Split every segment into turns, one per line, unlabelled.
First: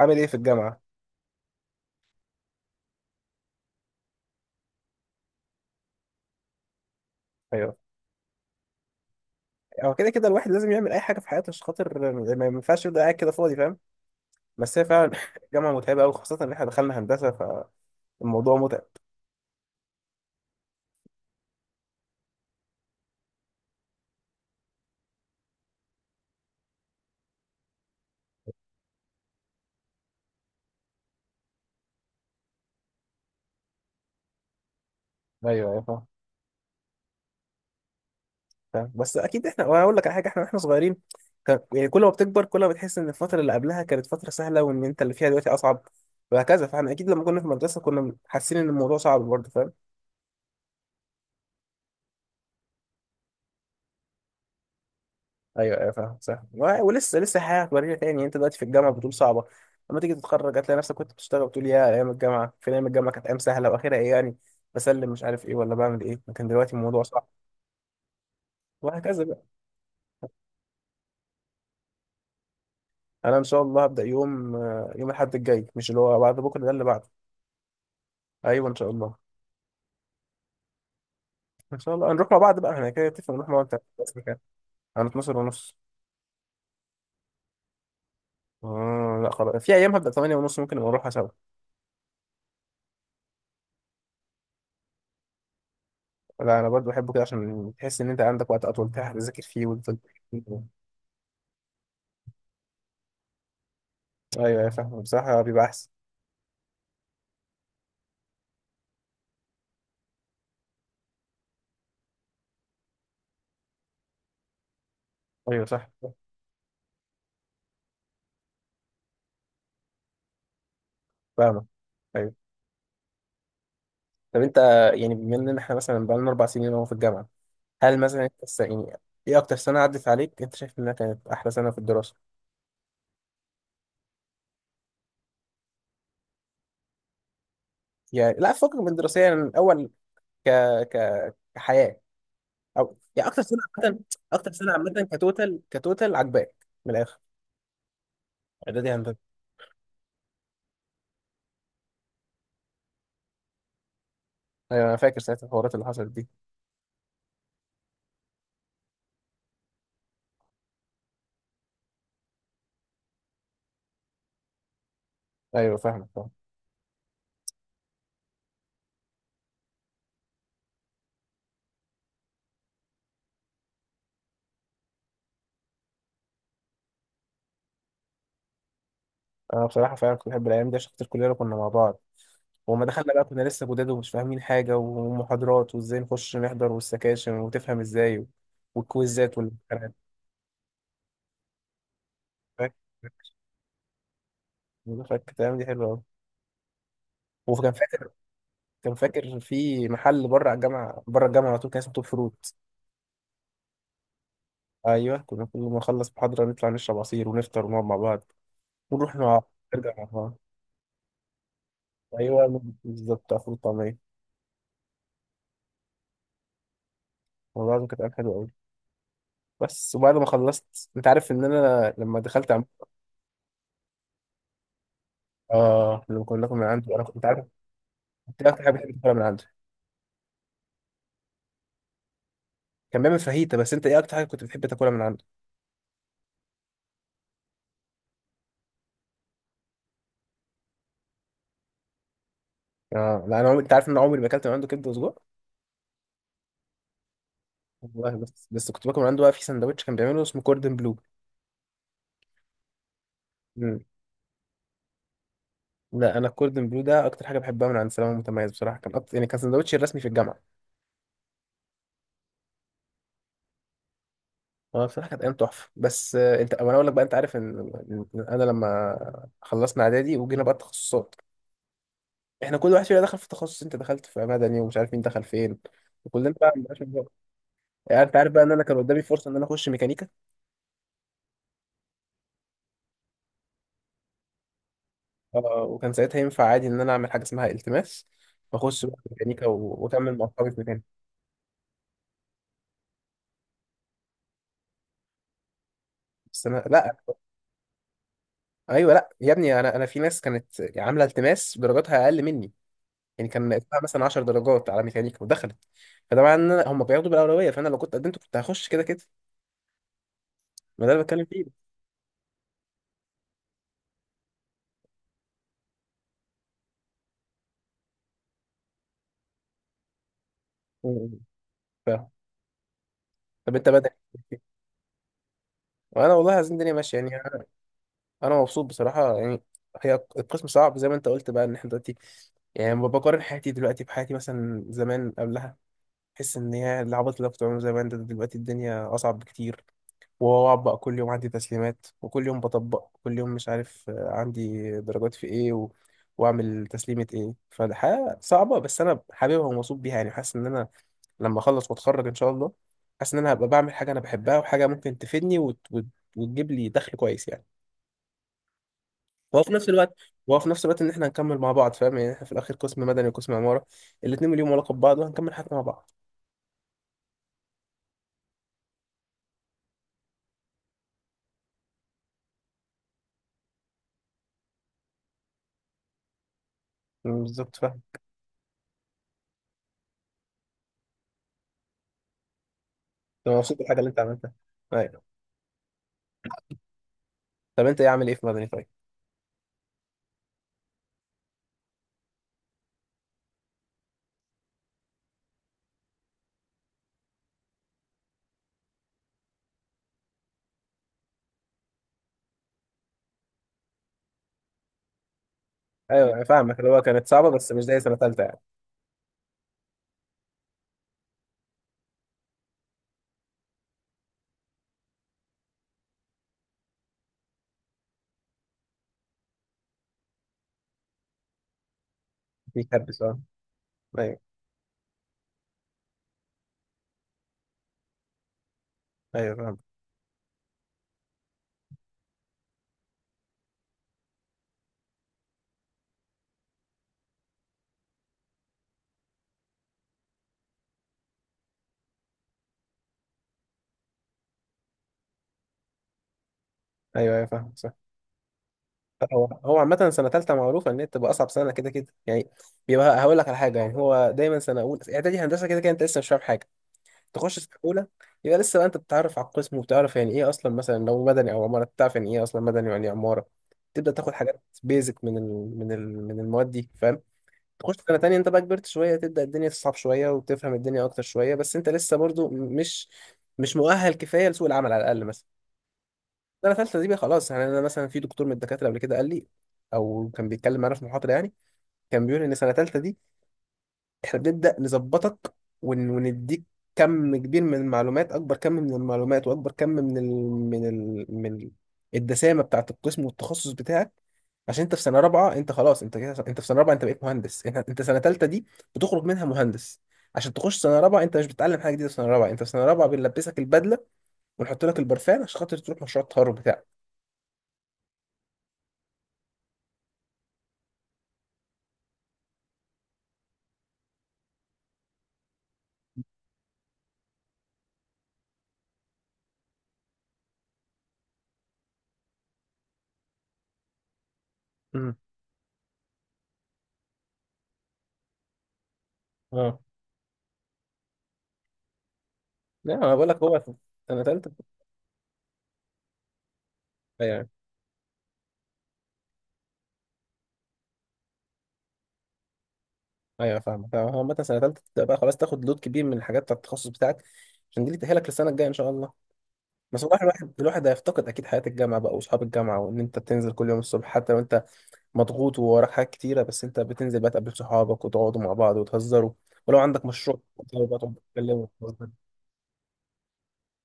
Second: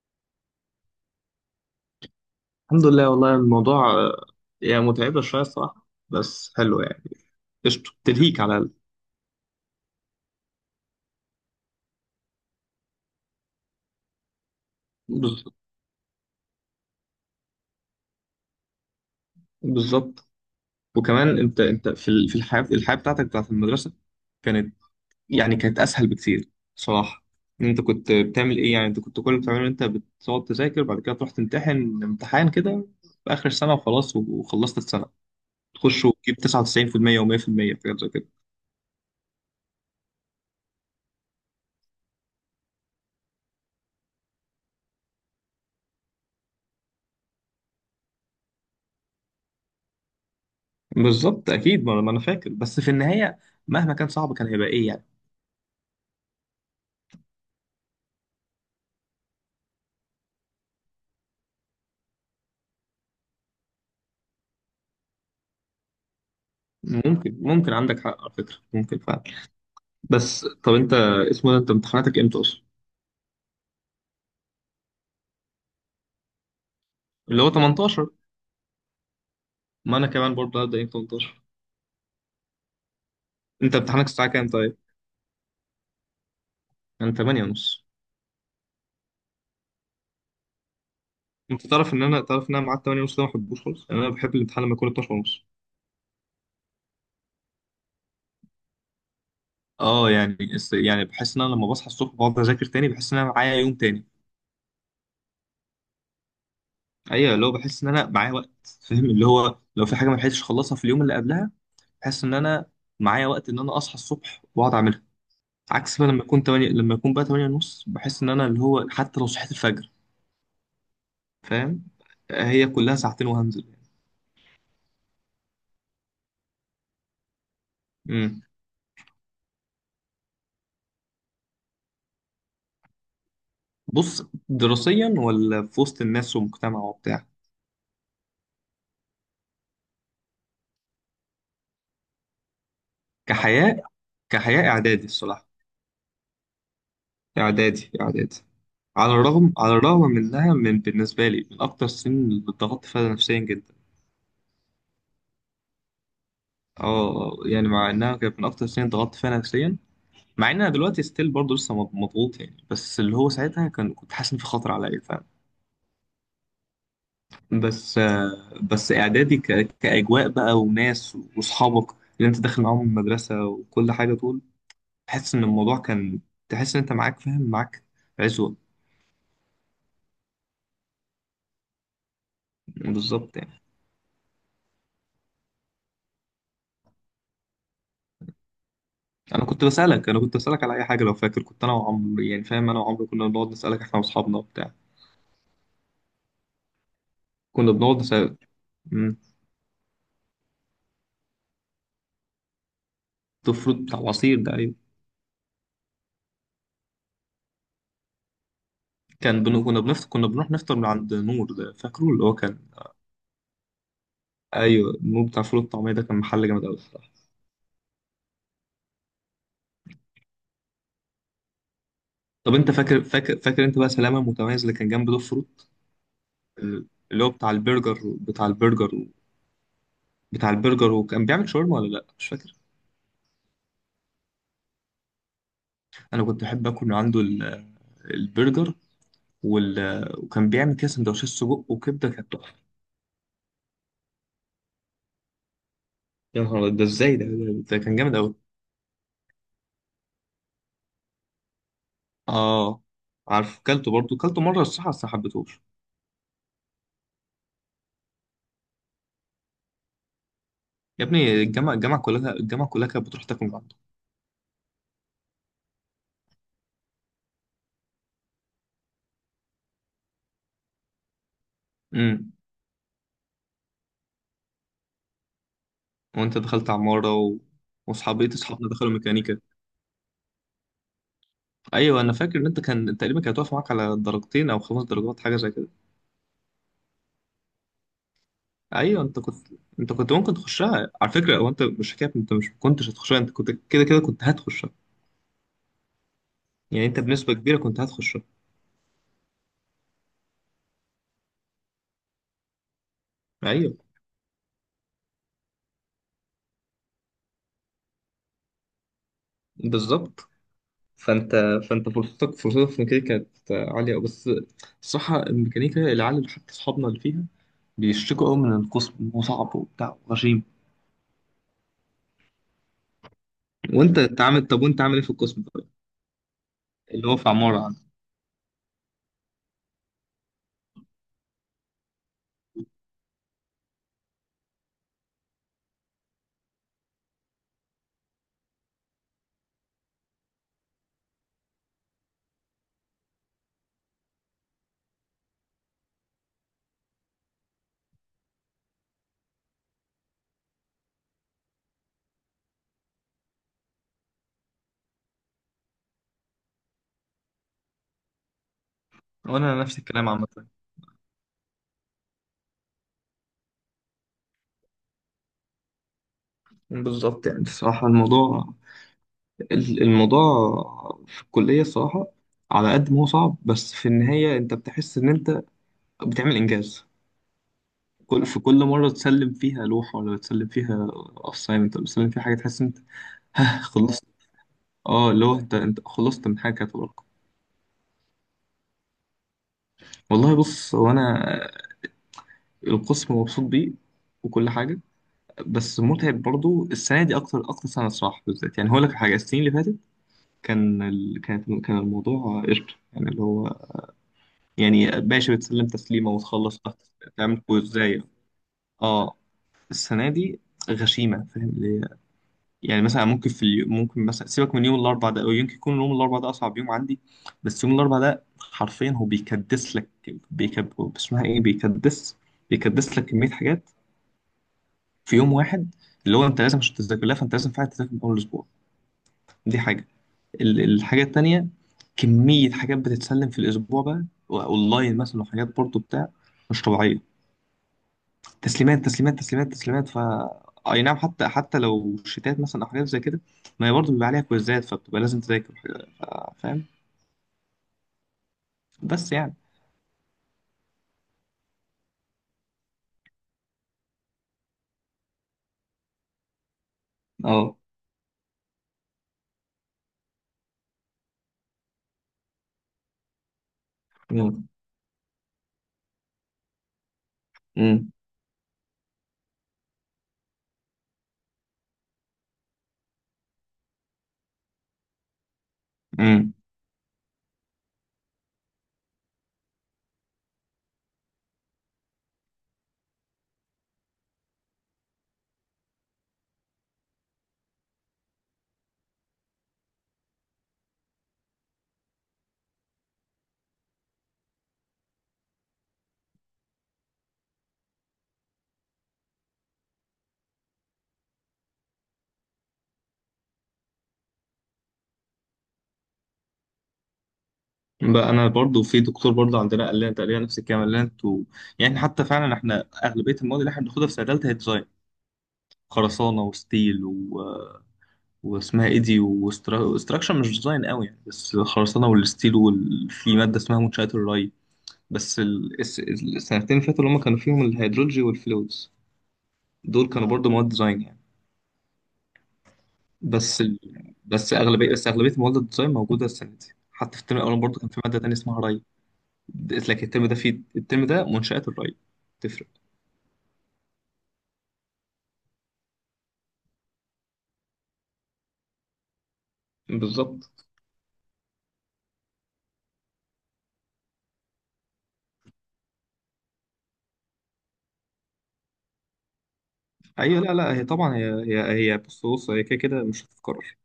عامل ايه في الجامعه؟
الحمد لله والله الموضوع يعني متعبة شوية الصراحة بس حلو يعني
ايوه،
قشطة تلهيك على
هو كده كده الواحد لازم يعمل اي حاجه في حياته عشان خاطر ما ينفعش يبدا قاعد كده فاضي، فاهم؟ بس هي فعلا
بز-
الجامعه متعبه قوي، خاصه ان احنا دخلنا هندسه، فالموضوع متعب.
بالظبط. وكمان انت في الحياة بتاعتك بتاعت المدرسة كانت، يعني كانت أسهل بكتير صراحة. إن انت كنت بتعمل ايه يعني؟ انت كنت كل اللي بتعمله إن انت بتقعد تذاكر بعد كده تروح تمتحن امتحان كده في آخر السنة وخلاص وخلصت السنة.
ايوه ايوه
تخش
فاهم.
وتجيب 99% و100% في المية في حاجات زي كده.
فاهم، بس اكيد احنا، وانا اقول لك على حاجه، احنا واحنا صغيرين كان، يعني كل ما بتكبر كل ما بتحس ان الفتره اللي قبلها كانت فتره سهله وان انت اللي فيها دلوقتي اصعب، وهكذا. فاحنا اكيد لما كنا في المدرسه كنا حاسين ان الموضوع صعب برضه، فاهم؟
بالظبط، أكيد. ما أنا فاكر، بس في النهاية مهما كان صعب كان هيبقى ايه يعني؟
ايوه ايوه فاهم صح. ولسه لسه حياه هتورينا تاني. انت دلوقتي في الجامعه بتقول صعبه، لما تيجي تتخرج هتلاقي نفسك كنت بتشتغل بتقول يا ايام الجامعه، فين ايام الجامعه، كانت ايام سهله، واخرها ايه يعني؟ بسلم مش عارف ايه ولا بعمل ايه، لكن دلوقتي الموضوع صعب،
ممكن عندك حق على فكرة، ممكن فعلا.
وهكذا بقى.
بس طب انت، اسمه ده، انت امتحاناتك امتى اصلا؟
انا ان شاء الله هبدا يوم يوم الاحد الجاي، مش اللي هو بعد بكره ده، اللي بعده.
اللي هو 18.
ايوه ان شاء الله.
ما انا كمان برضه هبدأ يوم 18.
ان شاء الله هنروح مع بعض بقى، احنا كده نتفق نروح مع بعض
انت
انت
امتحانك
بس
الساعة
كده.
كام طيب؟
انا 12 ونص.
انا 8 ونص.
آه لا خلاص، في ايام هبدا 8 ونص، ممكن نبقى نروحها سوا.
انت تعرف ان انا معاد 8 ونص ده ما بحبوش خالص، يعني انا بحب الامتحان لما يكون 12 ونص.
لا انا برضو بحبه كده، عشان تحس ان انت عندك وقت اطول تلحق تذاكر فيه وتفضل.
اه يعني يعني بحس ان انا لما بصحى الصبح بقعد اذاكر تاني بحس ان انا معايا يوم تاني.
ايوه فاهمه، بصراحه بيبقى احسن.
ايوه، اللي هو بحس ان انا معايا وقت. فاهم اللي هو لو في حاجة ما لحقتش اخلصها في اليوم اللي قبلها بحس ان انا معايا وقت ان انا اصحى الصبح واقعد اعملها.
ايوه صح
عكس بقى
صح.
لما اكون بقى تمانية ونص بحس ان انا اللي هو حتى لو صحيت الفجر.
فاهمه.
فاهم،
ايوه.
هي كلها ساعتين وهنزل.
طب انت، يعني بما ان احنا مثلا بقالنا اربع سنين اهو في الجامعه، هل مثلا
امم
انت يعني ايه اكتر سنه عدت عليك انت شايف انها كانت احلى سنه في الدراسه؟
بص، دراسيا ولا في وسط الناس ومجتمع وبتاع؟
يعني لا، فكك من الدراسيه، يعني من اول ك ك كحياه، او يعني اكتر سنه
كحياة،
عامه، اكتر سنه
اعدادي
عامه.
الصراحة.
كتوتال، كتوتال عجباك، من الاخر.
اعدادي، اعدادي.
اعدادي
على
هندسه.
الرغم على الرغم من انها من بالنسبة لي من اكتر السنين اللي اتضغطت فيها نفسيا جدا.
ايوه انا فاكر ساعه الحوارات اللي حصلت دي.
اه يعني مع انها كانت من اكتر السنين ضغطت فيها نفسيا، مع ان انا دلوقتي ستيل برضه لسه مضغوط يعني، بس اللي هو ساعتها كنت حاسس ان في خطر عليا.
ايوه فاهمك فاهم.
بس اعدادي كاجواء بقى وناس واصحابك اللي انت داخل معاهم المدرسه وكل حاجه. طول تحس ان الموضوع كان، تحس ان انت معاك، فاهم؟ معاك عزوه.
انا بصراحه فعلا كنت بحب الايام دي، عشان خاطر كلنا كنا مع بعض، وما دخلنا بقى
بالظبط
كنا
يعني.
لسه جداد ومش فاهمين حاجة، ومحاضرات وازاي نخش نحضر والسكاشن وتفهم ازاي و- والكويزات
انا كنت
والامتحانات.
بسالك انا كنت بسالك على اي حاجه لو فاكر، كنت انا وعمرو، يعني فاهم،
فاكر
انا وعمرو كنا بنقعد نسالك احنا واصحابنا وبتاع.
فاكر، تمام، دي حلوة أوي. وكان
كنا بنقعد
فاكر،
نسال.
كان
مم.
فاكر في محل بره على الجامعة، بره الجامعة على طول، كان اسمه توب فروت.
ده الفروت بتاع العصير ده، ايوه.
أيوه كنا كل ما نخلص محاضرة نطلع نشرب عصير ونفطر ونقعد مع بعض ونروح مع، نرجع مع
كنا
بعض.
بنروح نفطر من عند نور، ده فاكره اللي هو كان.
أيوه بالظبط، بتاع فول وطعمية.
ايوه، نور بتاع فول الطعميه ده كان محل جامد قوي.
والله العظيم كانت أيام حلوة أوي. بس وبعد ما خلصت أنت عارف إن أنا لما دخلت
طب انت فاكر، انت بقى سلامه المتميز اللي كان جنب دوب فروت؟
آه لما كنا، كنا من عنده أنا كنت
اللي هو
عارف. انت
بتاع
ايه اكتر حاجه
البرجر
بتحب تاكلها من عنده؟
بتاع البرجر، وكان بيعمل شاورما ولا لا، مش فاكر.
كان بيعمل فاهيتا، بس انت ايه اكتر حاجه كنت بتحب تاكلها من عنده؟
انا كنت بحب اكل من عنده البرجر وال... وكان بيعمل كده سندوتشات سجق وكبده كانت تحفه.
آه لا انا انت عارف ان انا عمري ما اكلت من عنده كبده وسجق.
يا نهار أبيض، ده ازاي، ده كان
والله
جامد قوي.
بس، بس كنت باكل من عنده بقى في سندوتش كان بيعمله اسمه كوردن بلو.
اه، عارف.
مم.
كلته مره الصراحه، بس ما حبيتهوش.
لا انا الكوردن بلو ده اكتر حاجه بحبها من عند سلامه متميز، بصراحه كان أكتر، يعني كان سندوتشي الرسمي في الجامعه.
يا ابني الجامعه، الجامعه كلها كانت بتروح تاكل من عنده.
هو بصراحه كانت ايام تحفه، بس انت وانا اقول لك بقى، انت عارف ان، إن انا لما خلصنا اعدادي وجينا بقى التخصصات،
امم
احنا كل واحد فينا دخل في تخصص، انت دخلت في مدني ومش عارف مين دخل فين، وكلنا
وانت
بقى
دخلت
مبقاش،
عماره
يعني انت عارف بقى ان انا
اصحابنا
كان
دخلوا
قدامي فرصه ان
ميكانيكا.
انا اخش ميكانيكا.
ايوه انا فاكر ان انت كان تقريبا كانت واقفه معاك على درجتين او خمس درجات، حاجه زي كده.
وكان ساعتها ينفع عادي ان انا اعمل حاجه اسمها التماس واخش بقى
ايوه
ميكانيكا
انت كنت
واكمل مع
ممكن
اصحابي في مكاني.
تخشها على فكره. هو انت مش حكايه انت مش كنتش هتخشها، انت كنت كده كده كنت هتخشها.
بس انا
يعني
لا.
انت بنسبه كبيره كنت هتخشها.
ايوه لا يا ابني، انا في ناس كانت عامله التماس درجاتها اقل مني، يعني كان
ايوه
ناقصها مثلا 10 درجات على ميكانيكا ودخلت، فده معناه ان هم بياخدوا بالاولويه، فانا لو كنت قدمت كنت هخش كده كده.
بالظبط.
ما ده اللي بتكلم
فانت
فيه.
فانت فرصتك في الميكانيكا كانت عاليه. بس الصراحه الميكانيكا، العيال اللي حتى اصحابنا اللي فيها بيشتكوا قوي من القسم إن هو صعب وبتاع وغشيم.
م- ف... طب انت بدأ
وانت تعمل
إيه؟
طب؟ وانت عامل ايه في القسم طيب،
وانا والله عايزين الدنيا ماشيه
اللي
يعني.
هو في
انا،
عماره عندك؟
أنا مبسوط بصراحه يعني. هي القسم صعب زي ما انت قلت بقى، ان احنا دلوقتي، يعني بقارن حياتي دلوقتي بحياتي مثلا زمان قبلها، تحس ان هي العبط اللي أنا كنت بعمله زمان ده دلوقتي الدنيا اصعب بكتير، واطبق كل يوم عندي تسليمات وكل يوم بطبق كل يوم مش عارف عندي درجات في ايه واعمل تسليمة ايه. فالحياة صعبة، بس انا حاببها ومبسوط بيها، يعني حاسس ان انا لما اخلص واتخرج ان شاء الله حاسس ان انا هبقى بعمل حاجة انا بحبها، وحاجة ممكن تفيدني وتجيب لي دخل كويس يعني. وفي
وانا
نفس
نفس
الوقت،
الكلام عامه.
وفي نفس الوقت ان احنا هنكمل مع بعض، فاهم؟ يعني احنا في الاخر قسم مدني وقسم عمارة، الاتنين ليهم علاقة ببعض، وهنكمل حياتنا مع بعض.
بالظبط، يعني الصراحة الموضوع، في الكلية، الصراحة على قد ما هو صعب بس في النهاية أنت بتحس إن أنت بتعمل إنجاز.
بالظبط.
في كل مرة تسلم فيها لوحة ولا تسلم فيها assignment ولا تسلم فيها حاجة تحس أنت.
انا مبسوط
ها،
بالحاجه اللي انت
خلصت.
عملتها.
أه،
ايوه.
اللي هو أنت خلصت من حاجة كانت وراك.
طب انت ايه، عامل ايه في مدني طيب؟
والله بص، هو أنا القسم مبسوط بيه وكل حاجة، بس متعب برضو السنة دي أكتر، سنة الصراحة بالذات. يعني هقول لك حاجة، السنين اللي فاتت كان ال... كانت كان الموضوع قشطة يعني، اللي هو يعني ماشي بتسلم تسليمه
ايوه انا فاهمك،
وتخلص،
اللي
لا،
هو كانت صعبه
تعمل
بس مش زي سنه
كويزايه.
ثالثه يعني.
اه، السنه دي غشيمه، فاهم؟ اللي هي يعني مثلا ممكن في اليوم ممكن مثلا سيبك من يوم الاربع ده، او يمكن يكون يوم الاربع ده اصعب يوم عندي. بس يوم الاربع ده حرفيا هو بيكدس لك، بيكب اسمها ايه بيكدس
في
بيكدس
كبس،
لك
اه.
كميه حاجات
ايوه
في يوم واحد. اللي هو انت لازم عشان تذاكر لها فانت لازم فعلا تذاكر من اول اسبوع.
ايوه فاهم.
دي حاجه. الحاجه التانيه، كميه حاجات بتتسلم في الاسبوع بقى اونلاين مثلا، وحاجات برضو بتاع، مش طبيعيه. تسليمات تسليمات تسليمات تسليمات، اي نعم، حتى لو شتات مثلا او حاجات زي كده، ما هي برضه بيبقى عليها كويزات فبتبقى لازم تذاكر. ف- فاهم؟
ايوه ايوه فاهم صح.
بس
هو
يعني.
هو عامة سنة تالتة معروفة إن هي بتبقى أصعب سنة كده كده يعني. بيبقى هقول لك على حاجة، يعني هو دايما سنة أولى إعدادي هندسة كده كده أنت لسه مش فاهم حاجة. تخش سنة
اه.
أولى يبقى لسه بقى أنت بتتعرف على القسم وبتعرف يعني إيه أصلا، مثلا لو مدني أو عمارة بتعرف يعني إيه أصلا مدني ويعني إيه عمارة، تبدأ تاخد حاجات
مم.
بيزك من من المواد دي، فاهم؟ تخش
مم.
سنة تانية انت بقى كبرت شوية، تبدأ الدنيا تصعب شوية وتفهم الدنيا أكتر شوية، بس انت لسه برضو مش، مش مؤهل كفاية لسوق العمل على الأقل مثلا.
مم.
سنة تالتة دي بقى خلاص، يعني أنا مثلا في دكتور من الدكاترة قبل كده قال لي، أو كان بيتكلم معانا في محاضرة يعني، كان بيقول إن سنة تالتة دي احنا بنبدأ نظبطك ونديك كم كبير من المعلومات، اكبر كم من المعلومات واكبر كم من الدسامة بتاعة القسم والتخصص بتاعك، عشان انت في سنة رابعة انت خلاص، انت كده، انت في سنة رابعة انت بقيت مهندس. انت سنة تالتة دي بتخرج منها مهندس، عشان تخش سنة رابعة. انت مش بتتعلم حاجة جديدة في سنة رابعة، انت في سنة رابعة بنلبسك البدلة ونحط لك البرفان عشان خاطر تروح مشروع التخرج بتاعك.
بقى انا برضه في دكتور برضه عندنا قال لنا تقريبا نفس الكلام، قال لنا انتوا يعني حتى فعلا احنا اغلبيه المواد اللي احنا بناخدها في سنه ثالثه هي ديزاين، خرسانه وستيل واسمها ايه دي، واستراكشر مش ديزاين قوي يعني، بس خرسانه والستيل، وفي ماده اسمها منشات الري.
امم.
بس السنتين اللي فاتوا اللي هم كانوا فيهم الهيدرولوجي والفلويدز
اه
دول كانوا برضو مواد ديزاين يعني.
لا انا بقول لك هو
بس ال...
سنة تالتة.
بس اغلبيه مواد الديزاين موجوده السنه دي. حتى في الترم
أيوه.
الاول برضو كان في ماده تانية اسمها ري، لكن الترم ده منشات الري، تفرق.
ايوه فاهمك فاهم. هو عامة سنة تالتة تبدأ بقى خلاص تاخد لود كبير من الحاجات بتاعت التخصص بتاعك، عشان دي اللي تأهلك للسنة الجاية إن شاء الله. بس والله
بالظبط.
الواحد هيفتقد أكيد حياة الجامعة بقى، وأصحاب الجامعة، وإن أنت بتنزل كل يوم الصبح حتى لو أنت مضغوط ووراك حاجات كتيرة، بس أنت بتنزل بقى تقابل صحابك وتقعدوا مع بعض وتهزروا، ولو عندك مشروع
ايوه لا لا، هي
بتقعدوا بقى،
طبعا،
تقعدوا
هي
تتكلموا
هي هي
وتهزروا.
بص بص، هي كده كده مش هتتكرر،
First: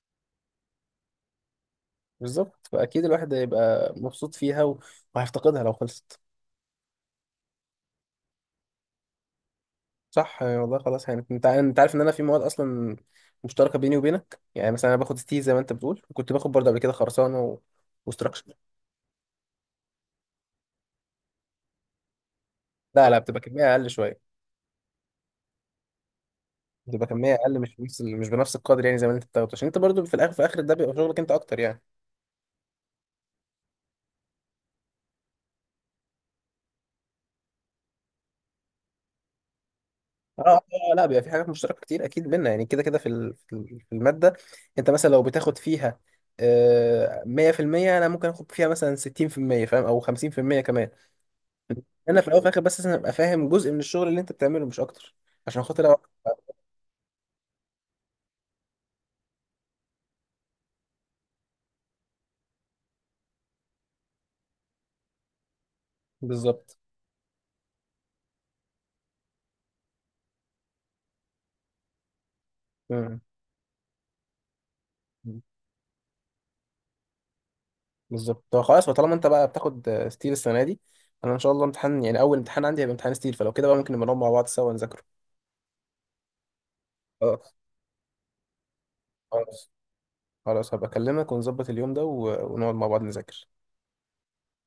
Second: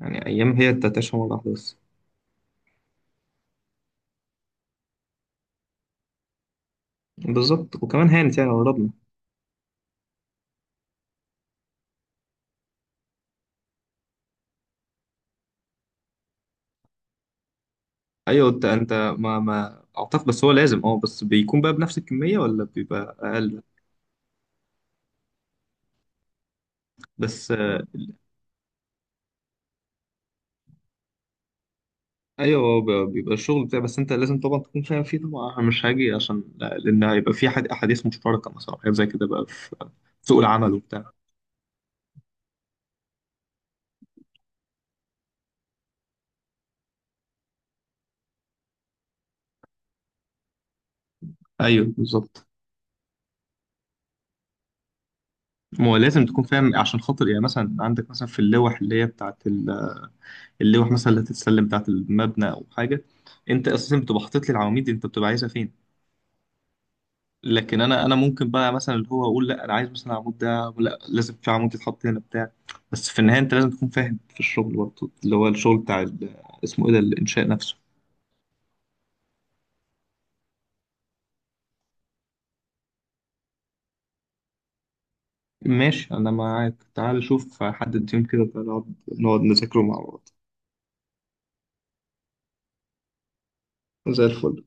يعني ايام هي تتعيش مره واحده بس.
بالظبط، فأكيد الواحد هيبقى مبسوط فيها وهيفتقدها لو خلصت.
بالظبط، وكمان هانت يعني قربنا.
صح، يعني والله خلاص، يعني انت عارف ان انا في مواد اصلا مشتركه بيني وبينك، يعني مثلا انا باخد ستي زي ما انت بتقول، وكنت باخد برضه قبل كده خرسانه
ايوه
وستراكشر.
انت، ما اعتقد، بس هو لازم، بس بيكون بقى بنفس الكميه ولا
لا
بيبقى
لا بتبقى
اقل؟
كميه اقل شويه، بتبقى كميه
بس
اقل مش بنفس مش بنفس القدر، يعني زي ما انت بتاخده، عشان انت برضه في الاخر في اخر ده بيبقى شغلك انت اكتر يعني.
ايوه، هو بيبقى الشغل بتاعي، بس انت لازم طبعا تكون فاهم فيه طبعا. انا مش هاجي عشان لان هيبقى في حد، احاديث مشتركه مثلا حاجات زي كده بقى، في سوق
اه اه.
العمل
آه، لا
وبتاع.
بيبقى في حاجات مشتركه كتير اكيد بينا، يعني كده كده في في الماده انت مثلا لو بتاخد فيها 100%، انا ممكن اخد فيها مثلا 60%، فاهم، او 50% كمان.
ايوه
انا في الاول
بالظبط.
وفي الاخر بس لازم ابقى فاهم جزء من الشغل اللي انت بتعمله مش اكتر، عشان خاطر
ما
أوعى.
هو لازم تكون فاهم عشان خاطر، يعني مثلا عندك مثلا في اللوح اللي هي بتاعت اللوح مثلا اللي هتتسلم بتاعت المبنى او حاجه، انت اساسا بتبقى حاطط لي العواميد دي، انت بتبقى عايزها فين.
بالظبط.
لكن انا ممكن بقى مثلا اللي هو اقول، لا انا عايز مثلا العمود ده، لا لازم في عمود يتحط هنا بتاع. بس في
مم.
النهايه انت لازم تكون فاهم في الشغل برضه، اللي هو الشغل بتاع اسمه ايه ده، الانشاء نفسه.
بالظبط. طب خلاص، طالما انت بقى بتاخد ستيل السنه دي، انا ان شاء الله امتحان، يعني اول امتحان عندي هيبقى امتحان ستيل، فلو كده بقى ممكن نبقى نقعد مع بعض سوا نذاكره.
ماشي، أنا معاك، تعال
خلاص
شوف حدد يوم كده نقعد،
خلاص.
نذاكره مع بعض.
خلاص هبقى اكلمك ونظبط اليوم ده ونقعد مع بعض نذاكر.
زي الفل.